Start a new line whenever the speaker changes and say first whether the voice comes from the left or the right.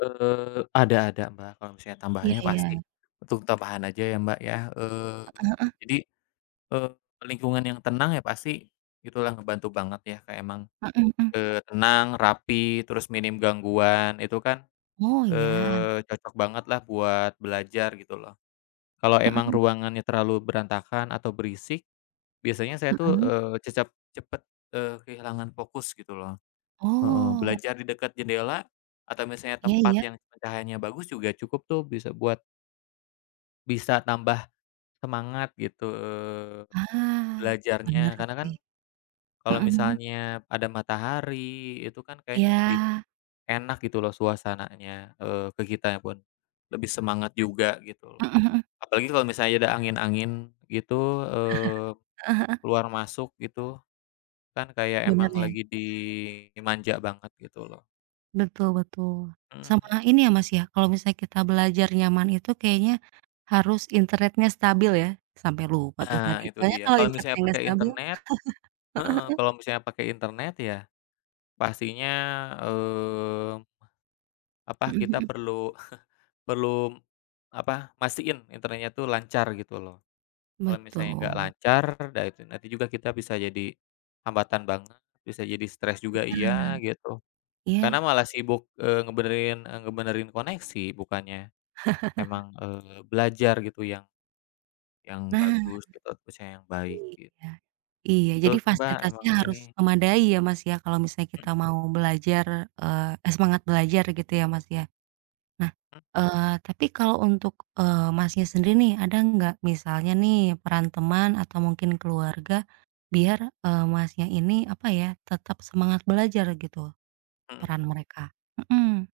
left: Eee, ada ada Mbak, kalo misalnya
right: Iya
left: tambahannya
right: iya.
left: pasti untuk tambahan aja ya Mbak ya, eee,
right: Heeh heeh.
left: jadi, eee, lingkungan yang tenang ya pasti itu lah ngebantu banget ya Kak emang,
right: Heeh, mhm.
left: eee, tenang, rapi, terus minim gangguan itu kan,
right: Oh iya.
left: eee, cocok banget lah buat belajar gitu loh. Kalo emang
right: Heeh.
left: ruangannya terlalu berantakan atau berisik, biasanya saya tuh,
right: Mhm.
left: eee, cecep cepet, eee, kehilangan fokus gitu loh, heeh,
right: Oh.
left: belajar di dekat jendela atau misalnya
right: Iya
left: tempat
right: iya.
left: yang cahayanya bagus juga cukup tuh bisa buat bisa tambah semangat gitu
right: Ah. Bener
left: belajarnya. Karena kan
right: sih.
left: kalo
right: Mhm Mhm.
left: misalnya ada matahari, itu kan kayaknya lebih
right: Iya.
left: enak gitu loh suasananya, eee, ke kitanya pun, lebih semangat juga gitu
right: Heeh
left: loh.
right: heeh.
left: Apalagi kalo misalnya ada angin-angin gitu, eee,
right: Heeh heeh.
left: keluar masuk gitu, kan kayak
right: Bener
left: emang
right: ya.
left: lagi dimanja banget gitu loh.
right: Betul betul,
left: Hmm,
right: sama
left: heeh.
right: ini ya Mas ya, kalau misalnya kita belajar nyaman itu kayaknya harus internetnya stabil ya, sampai lupa tuh tadi
left: Nah itu
right: soalnya
left: dia,
right: kalau
left: kalau
right: internetnya
left: misalnya
right: nggak
left: pakai
right: stabil
left: internet
right: Heeh
left: heeh,
right: heeh.
left: kalau misalnya pakai internet ya pastinya, eee apa,
right: Mhm
left: kita
right: mhm.
left: perlu perlu apa, mastiin internet itu lancar gitu loh. Kalo misalnya nggak
right: Betul.
left: lancar, dah itu nanti juga kita bisa jadi hambatan banget, bisa jadi stres juga
right: Ah hah,
left: iya, gitu. Karena
right: iya.
left: malah sibuk, eee, ngebenerin eee, ngebenerin koneksi bukannya emang, eee, belajar gitu yang yang
right: Nah.
left: bagus gitu, atau misalnya yang baik, gitu.
right: Iya. Iya,
left: Betul
right: jadi
left: tuh Mbak
right: fasilitasnya
left: emang ini
right: harus memadai ya Mas ya, kalau misalnya kita mau belajar, eee, semangat belajar gitu ya Mas ya. Nah, eee, tapi kalau untuk, eee, Masnya sendiri nih, ada nggak misalnya nih peran teman atau mungkin keluarga biar, eee, Masnya ini, apa ya, tetap semangat belajar gitu?
left: Heeh
right: Peran
left: heeh.
right: mereka mhm.